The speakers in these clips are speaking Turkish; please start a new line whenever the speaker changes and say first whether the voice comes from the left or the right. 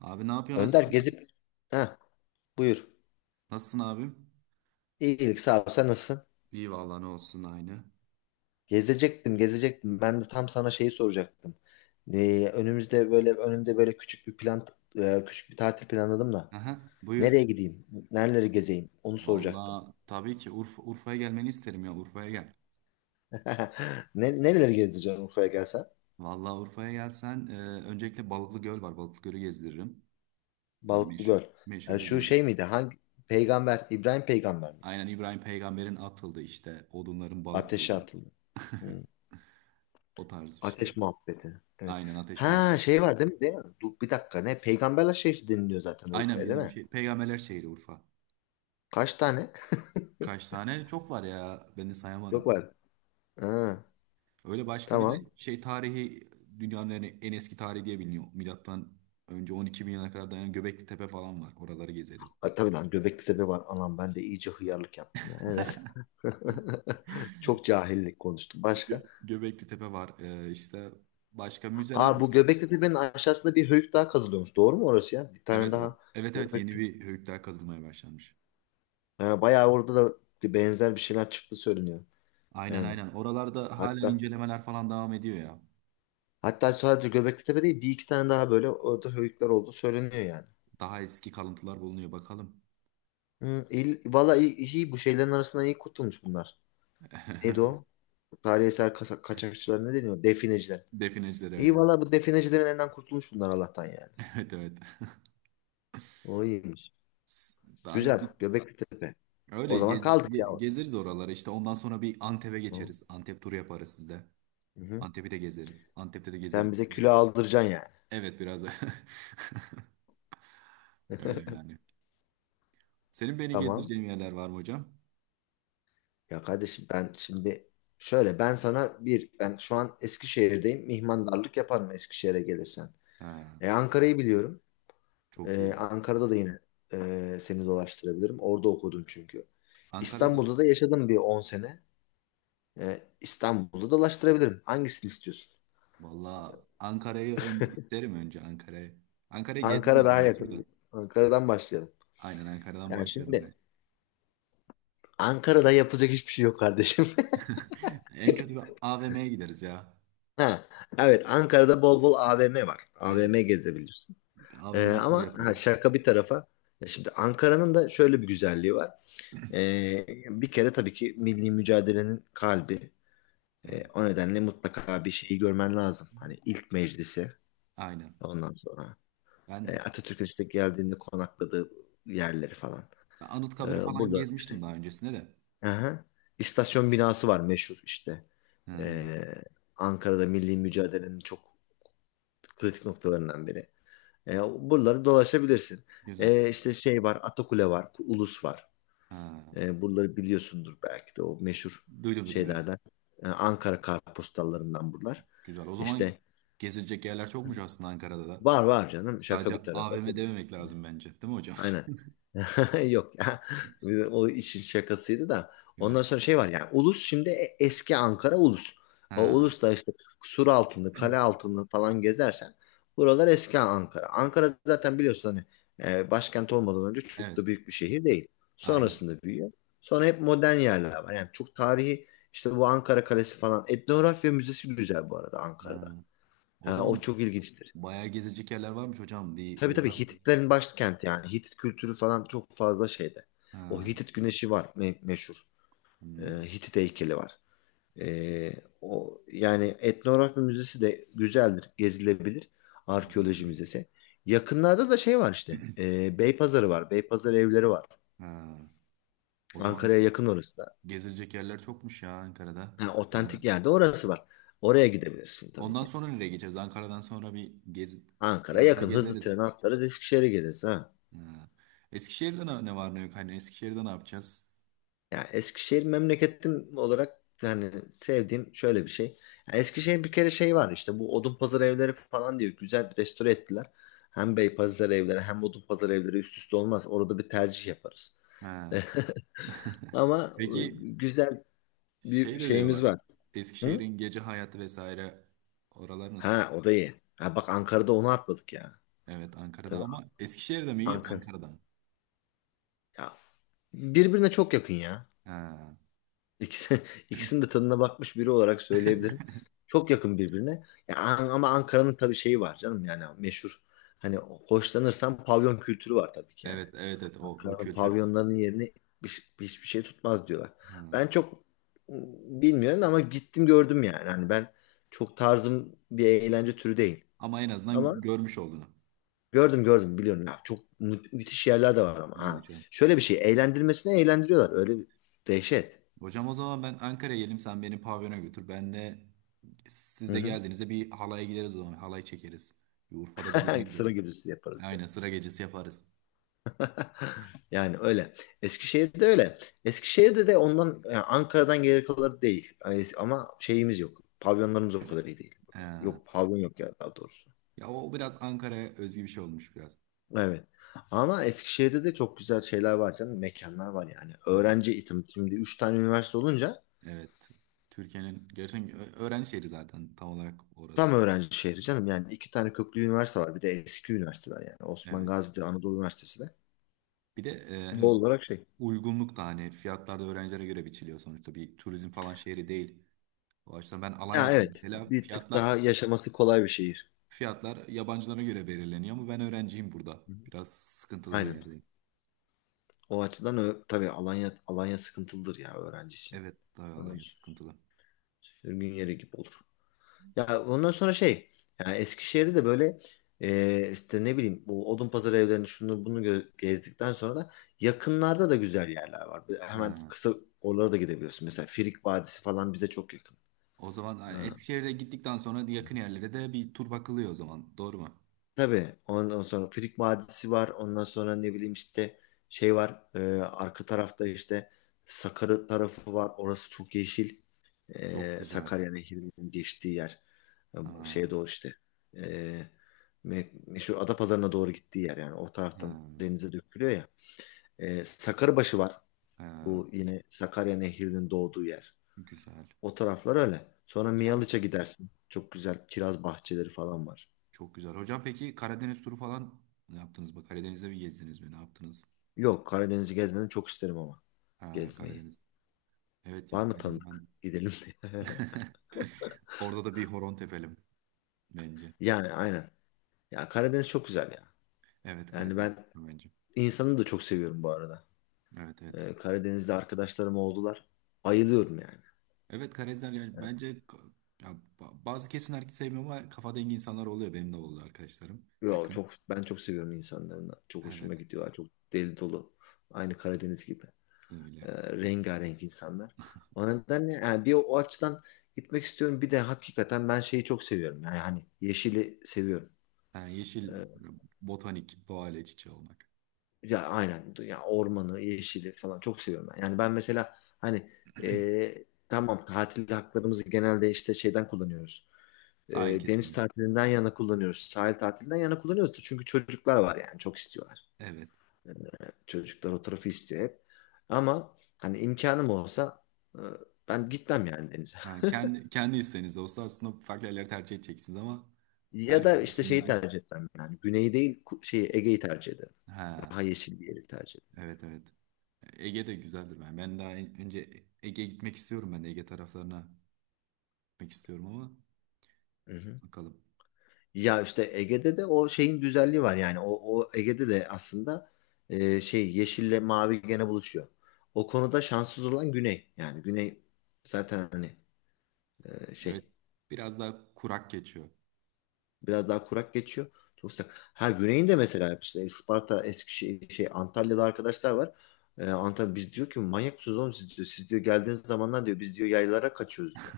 right: Abi ne yapıyorsun?
left: Önder
right: Nasılsın?
left: gezip ha buyur.
right: Nasılsın abim?
left: İyilik sağ ol. Sen nasılsın?
right: İyi vallahi ne olsun aynı.
left: Gezecektim, gezecektim. Ben de tam sana şeyi soracaktım. Önümüzde böyle önümde böyle küçük bir plan, küçük bir tatil planladım da.
right: Aha, buyur.
left: Nereye gideyim? Nereleri gezeyim? Onu soracaktım.
right: Vallahi tabii ki Urfa, Urfa'ya gelmeni isterim ya, Urfa'ya gel.
left: Nereleri gezeceğim Urfa'ya gelsen?
right: Vallahi Urfa'ya gelsen öncelikle Balıklı Göl var. Balıklı Göl'ü gezdiririm. Yani
left: Balıklı
right: meşhur,
left: Göl. Ha,
right: meşhur
left: şu
right: bilindik.
left: şey miydi? Hangi peygamber? İbrahim peygamber miydi?
right: Aynen İbrahim Peygamber'in atıldı işte. Odunların balık
left: Ateşe
right: oldu.
left: atıldı. Hmm.
right: O tarz bir şey.
left: Ateş muhabbeti. Evet.
right: Aynen ateş
left: Ha
right: muhabbeti.
left: şey var değil mi? Değil mi? Dur, bir dakika ne? Peygamberler şehri deniliyor zaten
right: Aynen
left: Urfa'ya değil
right: bizim
left: mi?
right: şey. Peygamberler şehri Urfa.
left: Kaç tane?
right: Kaç tane? Çok var ya. Ben de
left: Çok
right: sayamadım.
left: var. Ha,
right: Öyle başka bir de
left: tamam.
right: şey tarihi, dünyanın en eski tarihi diye biliniyor. Milattan önce 12 bin yana kadar dayanan Göbekli Tepe falan var. Oraları gezeriz.
left: Ha, tabii lan Göbekli Tepe var. Anam ben de iyice hıyarlık yaptım ya. Evet. Çok cahillik konuştum. Başka?
right: Göbekli Tepe var. İşte başka müzeler
left: Aa,
right: var.
left: bu Göbekli Tepe'nin aşağısında bir höyük daha kazılıyormuş. Doğru mu orası ya? Bir tane
right: Evet o.
left: daha
right: Evet, yeni
left: Göbekli
right: bir höyükler kazılmaya başlanmış.
left: ha, bayağı orada da benzer bir şeyler çıktı söyleniyor.
right: Aynen
left: Yani
right: aynen. Oralarda hala
left: hatta
right: incelemeler falan devam ediyor ya.
left: hatta sadece Göbekli Tepe değil bir iki tane daha böyle orada höyükler oldu söyleniyor yani.
right: Daha eski kalıntılar bulunuyor bakalım.
left: Hı, valla iyi, iyi bu şeylerin arasından iyi kurtulmuş bunlar. Neydi o? Tarihi eser kaçakçılar ne deniyor? Defineciler.
right: Defineciler, evet.
left: İyi valla bu definecilerin elinden kurtulmuş bunlar Allah'tan yani.
right: Evet, evet.
left: O iyiymiş.
right: S- Daha önce,
left: Güzel. Göbekli Tepe. O zaman kaldık ya, orada.
right: Gezeriz oraları. İşte ondan sonra bir Antep'e
left: Hı
right: geçeriz. Antep turu yaparız sizde.
left: hı.
right: Antep'i de gezeriz. Antep'te de
left: Sen
right: gezelim.
left: bize külah aldıracaksın yani.
right: Evet, biraz da. Öyle yani. Senin beni
left: Tamam.
right: gezdireceğin yerler var mı hocam?
left: Ya kardeşim ben şimdi şöyle, ben sana bir, ben şu an Eskişehir'deyim. Mihmandarlık yaparım Eskişehir'e gelirsen.
right: Ha,
left: Ankara'yı biliyorum.
right: çok iyi.
left: Ankara'da da yine seni dolaştırabilirim. Orada okudum çünkü.
right: Ankara'da.
left: İstanbul'da da yaşadım bir 10 sene. İstanbul'da dolaştırabilirim. Hangisini istiyorsun?
right: Valla Ankara'yı isterim, önce Ankara'yı. Ankara'yı gezdim
left: Ankara
right: de
left: daha
right: ben bir tur da.
left: yakın. Ankara'dan başlayalım.
right: Aynen Ankara'dan
left: Yani
right: başlayalım.
left: şimdi
right: Bir.
left: Ankara'da yapılacak hiçbir şey yok kardeşim.
right: En kötü bir AVM'ye gideriz ya.
left: Ha, evet Ankara'da bol bol AVM var.
right: Evet.
left: AVM gezebilirsin.
right: AVM turu
left: Ama ha,
right: yaparız.
left: şaka bir tarafa. Ya şimdi Ankara'nın da şöyle bir güzelliği var. Bir kere tabii ki milli mücadelenin kalbi.
right: Evet.
left: O nedenle mutlaka bir şeyi görmen lazım. Hani ilk meclisi,
right: Aynen.
left: ondan sonra
right: Ben
left: Atatürk'ün işte geldiğinde konakladığı yerleri falan.
right: Ben Anıtkabir'i falan
left: Burada işte.
right: gezmiştim daha öncesinde de.
left: Aha. İstasyon binası var, meşhur işte.
right: Ha,
left: Ee, Ankara'da milli mücadelenin çok kritik noktalarından biri. Buraları dolaşabilirsin.
right: güzel.
left: İşte şey var, Atakule var, Ulus var.
right: Ha,
left: Buraları biliyorsundur belki de, o meşhur
right: duydum, evet.
left: şeylerden. Ankara kartpostallarından buralar.
right: Güzel. O zaman
left: İşte
right: gezilecek yerler çokmuş aslında Ankara'da da.
left: var var canım, şaka
right: Sadece
left: bir tarafa,
right: AVM
left: tabii.
right: dememek lazım bence. Değil mi hocam?
left: Aynen. Yok ya. Bir de o işin şakasıydı da.
right: Evet.
left: Ondan sonra şey var yani Ulus, şimdi eski Ankara Ulus. O
right: Ha,
left: Ulus da işte sur altını, kale altını falan gezersen, buralar eski Ankara. Ankara zaten biliyorsun hani başkent olmadan önce çok
right: evet.
left: da büyük bir şehir değil.
right: Aynen.
left: Sonrasında büyüyor. Sonra hep modern yerler var. Yani çok tarihi işte, bu Ankara Kalesi falan. Etnografya Müzesi güzel bu arada Ankara'da.
right: Ha, o
left: Ha, o
right: zaman
left: çok ilginçtir.
right: bayağı gezilecek yerler varmış hocam. Bir
left: Tabii tabii
right: uğrarız.
left: Hititlerin başkenti yani. Hitit kültürü falan çok fazla şeyde. O
right: Ha,
left: Hitit güneşi var, meşhur. Ee,
right: hmm,
left: Hitit heykeli var. Ee, O yani etnografya müzesi de güzeldir, gezilebilir.
right: oraları
left: Arkeoloji
right: gibi.
left: müzesi. Yakınlarda da şey var işte. Beypazarı var. Beypazarı evleri var.
right: Ha, o zaman
left: Ankara'ya yakın orası da.
right: gezilecek yerler çokmuş ya Ankara'da.
left: Ha, otantik
right: Gezeriz.
left: yerde orası var. Oraya gidebilirsin tabii
right: Ondan
left: ki.
right: sonra nereye geçeceğiz? Ankara'dan sonra bir gez,
left: Ankara'ya
right: biraz daha
left: yakın. Hızlı
right: gezeriz.
left: tren atlarız Eskişehir'e geliriz ha.
right: Ha. Eskişehir'de ne var ne yok? Hani Eskişehir'de ne yapacağız?
left: Ya Eskişehir memleketim olarak yani sevdiğim şöyle bir şey. Ya Eskişehir bir kere şey var işte, bu Odunpazarı evleri falan diye güzel restore ettiler. Hem Beypazarı evleri hem Odunpazarı evleri üst üste olmaz. Orada bir tercih yaparız.
right: Ha.
left: Ama
right: Peki
left: güzel bir
right: şey de
left: şeyimiz
right: diyorlar.
left: var. Hı?
right: Eskişehir'in gece hayatı vesaire oralar
left: Ha,
right: nasıl?
left: o da iyi. Ha bak, Ankara'da onu atladık ya.
right: Evet, Ankara'da,
left: Tabii
right: ama Eskişehir'de mi iyi
left: Ankara.
right: Ankara'da?
left: Ya, birbirine çok yakın ya.
right: Ha.
left: İkisi, ikisinin de tadına bakmış biri olarak söyleyebilirim. Çok yakın birbirine. Ya, ama Ankara'nın tabii şeyi var canım, yani meşhur. Hani hoşlanırsan pavyon kültürü var tabii ki yani.
right: Evet o
left: Ankara'nın
right: kültür.
left: pavyonlarının yerini hiçbir şey tutmaz diyorlar.
right: Ha.
left: Ben çok bilmiyorum ama gittim gördüm yani. Hani ben çok, tarzım bir eğlence türü değil.
right: Ama en azından
left: Ama
right: görmüş olduğunu.
left: gördüm gördüm, biliyorum ya. Çok müthiş yerler de var ama.
right: İyi
left: Ha.
right: hocam.
left: Şöyle bir şey, eğlendirmesine eğlendiriyorlar. Öyle bir dehşet.
right: Hocam, o zaman ben Ankara'ya gelim, sen beni pavyona götür. Ben de, siz
left: Hı
right: de
left: hı.
right: geldiğinizde bir halaya gideriz o zaman. Halay çekeriz. Bir Urfa'da bir düğüne
left: Sıra
right: gideriz.
left: gecesi yaparız.
right: Aynen sıra gecesi yaparız.
left: Yani öyle. Eskişehir'de öyle. Eskişehir'de de ondan yani, Ankara'dan geri kalanı değil. Yani ama şeyimiz yok. Pavyonlarımız o kadar iyi değil burada.
right: Ha.
left: Yok pavyon, yok ya daha doğrusu.
right: Ya o biraz Ankara'ya özgü bir şey olmuş biraz.
left: Evet. Ama Eskişehir'de de çok güzel şeyler var canım. Mekanlar var yani.
right: Ha.
left: Öğrenci eğitim. Şimdi 3 tane üniversite olunca
right: Evet. Türkiye'nin gerçekten ö- öğrenci şehri zaten tam olarak
left: tam
right: orası.
left: öğrenci şehri canım. Yani 2 tane köklü üniversite var. Bir de eski üniversiteler yani. Osman
right: Evet.
left: Gazi'de Anadolu Üniversitesi de.
right: Bir de
left: Doğal
right: hem
left: olarak şey.
right: uygunluk da, hani fiyatlar da öğrencilere göre biçiliyor, sonuçta bir turizm falan şehri değil. O açıdan ben
left: Ya
right: Alanya'dayım
left: evet.
right: mesela,
left: Bir tık
right: fiyatlar
left: daha yaşaması kolay bir şehir.
right: fiyatlar yabancılara göre belirleniyor ama ben öğrenciyim burada.
left: Hı hı.
right: Biraz sıkıntılı bir
left: Aynen.
right: yerdeyim.
left: O açıdan tabii Alanya, Alanya sıkıntılıdır ya öğrenci için.
right: Evet, daha Alanya
left: Öğrenci
right: sıkıntılı.
left: sürgün yeri gibi olur. Ya ondan sonra şey yani Eskişehir'de de böyle işte ne bileyim, bu Odunpazarı evlerini şunu bunu gezdikten sonra da yakınlarda da güzel yerler var. Hemen
right: Ha.
left: kısa oralara da gidebiliyorsun. Mesela Frig Vadisi falan bize çok yakın.
right: O zaman yani Eskişehir'e gittikten sonra yakın yerlere de bir tur bakılıyor o zaman. Doğru mu?
left: Tabii ondan sonra Frig Vadisi var. Ondan sonra ne bileyim işte, şey var. Arka tarafta işte Sakarya tarafı var. Orası çok yeşil.
right: Çok güzel.
left: Sakarya Nehri'nin geçtiği yer. E,
right: Ha,
left: Şeye doğru işte. E, Meşhur Adapazarı'na doğru gittiği yer yani. O
right: ha,
left: taraftan denize dökülüyor ya. Sakarbaşı var.
right: ha.
left: Bu yine Sakarya Nehri'nin doğduğu yer.
right: Güzel.
left: O taraflar öyle. Sonra
right: Hocam
left: Miyalıç'a gidersin. Çok güzel kiraz bahçeleri falan var.
right: çok güzel. Hocam peki Karadeniz turu falan ne yaptınız? Bak, Karadeniz'de mi gezdiniz mi? Ne yaptınız?
left: Yok, Karadeniz'i gezmedim, çok isterim ama
right: Ha,
left: gezmeyi.
right: Karadeniz. Evet
left: Var
right: ya,
left: mı
right: Karadeniz
left: tanıdık?
right: ben...
left: Gidelim diye.
right: Orada da bir horon tepelim bence.
left: Yani aynen. Ya Karadeniz çok güzel ya.
right: Evet,
left: Yani
right: Karadeniz
left: ben
right: bence.
left: insanı da çok seviyorum bu arada.
right: Evet, evet.
left: Karadeniz'de arkadaşlarım oldular. Ayılıyorum yani.
right: Evet Karadenizler yani bence ka-, ya, ba- bazı kesim herkes sevmiyor ama kafa dengi insanlar oluyor. Benim de oldu arkadaşlarım
left: Yo,
right: yakın.
left: çok, ben çok seviyorum insanlarını. Çok hoşuma
right: Evet
left: gidiyorlar. Çok deli dolu. Aynı Karadeniz gibi.
right: öyle.
left: Ee, Rengarenk insanlar. O nedenle yani bir o açıdan gitmek istiyorum. Bir de hakikaten ben şeyi çok seviyorum. Yani hani yeşili seviyorum.
right: Ha, yeşil
left: Ee,
right: botanik doğayla iç içe olmak.
left: Ya aynen ya, ormanı, yeşili falan çok seviyorum ben. Yani ben mesela hani e, tamam, tatil haklarımızı genelde işte şeyden kullanıyoruz.
right: Sahil
left: Deniz
right: kesimi.
left: tatilinden yana kullanıyoruz. Sahil tatilinden yana kullanıyoruz da, çünkü çocuklar var yani, çok istiyorlar.
right: Evet.
left: E, Çocuklar o tarafı istiyor hep. Ama hani imkanım olsa e, ben gitmem yani denize.
right: Ha, kendi isteğiniz olsa aslında farklı yerleri tercih edeceksiniz ama
left: Ya da
right: herkes
left: işte şeyi
right: düşününce.
left: tercih etmem yani. Güneyi değil, şeyi Ege'yi tercih ederim.
right: Ha,
left: Daha yeşil bir yeri tercih
right: evet, evet. Ege de güzeldir ben. Ben daha en- önce Ege'ye gitmek istiyorum, ben de Ege taraflarına gitmek istiyorum ama
left: ederim.
right: bakalım.
left: Ya işte Ege'de de o şeyin güzelliği var yani, o Ege'de de aslında şey, yeşille mavi gene buluşuyor. O konuda şanssız olan Güney, yani Güney zaten hani
right: Evet,
left: şey,
right: biraz daha kurak geçiyor.
left: biraz daha kurak geçiyor. Çok sıcak. Ha, Güney'in de mesela işte Isparta, Eskişehir, şey Antalya'da arkadaşlar var. Antalya biz diyor ki, manyak mısınız oğlum siz diyor. Siz diyor geldiğiniz zamanlar diyor, biz diyor yaylara kaçıyoruz diyor.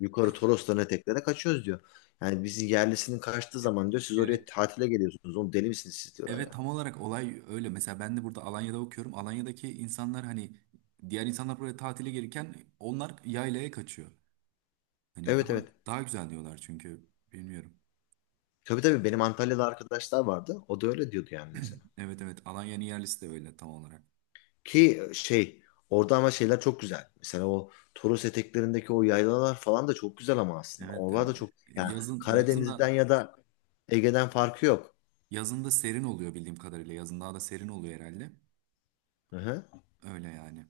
left: Yukarı Torosların eteklere kaçıyoruz diyor. Yani bizi yerlisinin kaçtığı
right: E-
left: zaman diyor, siz oraya
right: Evet.
left: tatile geliyorsunuz. Oğlum deli misiniz siz diyorlar
right: Evet tam
left: yani.
right: olarak olay öyle. Mesela ben de burada Alanya'da okuyorum. Alanya'daki insanlar hani, diğer insanlar buraya tatile gelirken onlar yaylaya kaçıyor. Hani
left: Evet
right: daha
left: evet.
right: daha güzel diyorlar çünkü bilmiyorum.
left: Tabii tabii benim Antalya'da arkadaşlar vardı. O da öyle diyordu yani mesela.
right: Evet, evet, Alanya'nın yerlisi de öyle tam olarak.
left: Ki şey, orada ama şeyler çok güzel. Mesela o Toros eteklerindeki o yaylalar falan da çok güzel ama aslında.
right: Evet
left: Oralar
right: hem
left: da çok, yani
right: yazın
left: Karadeniz'den
right: da,
left: ya da Ege'den farkı yok.
right: yazın da serin oluyor bildiğim kadarıyla. Yazın daha da serin oluyor herhalde.
left: Hı hı.
right: Öyle yani.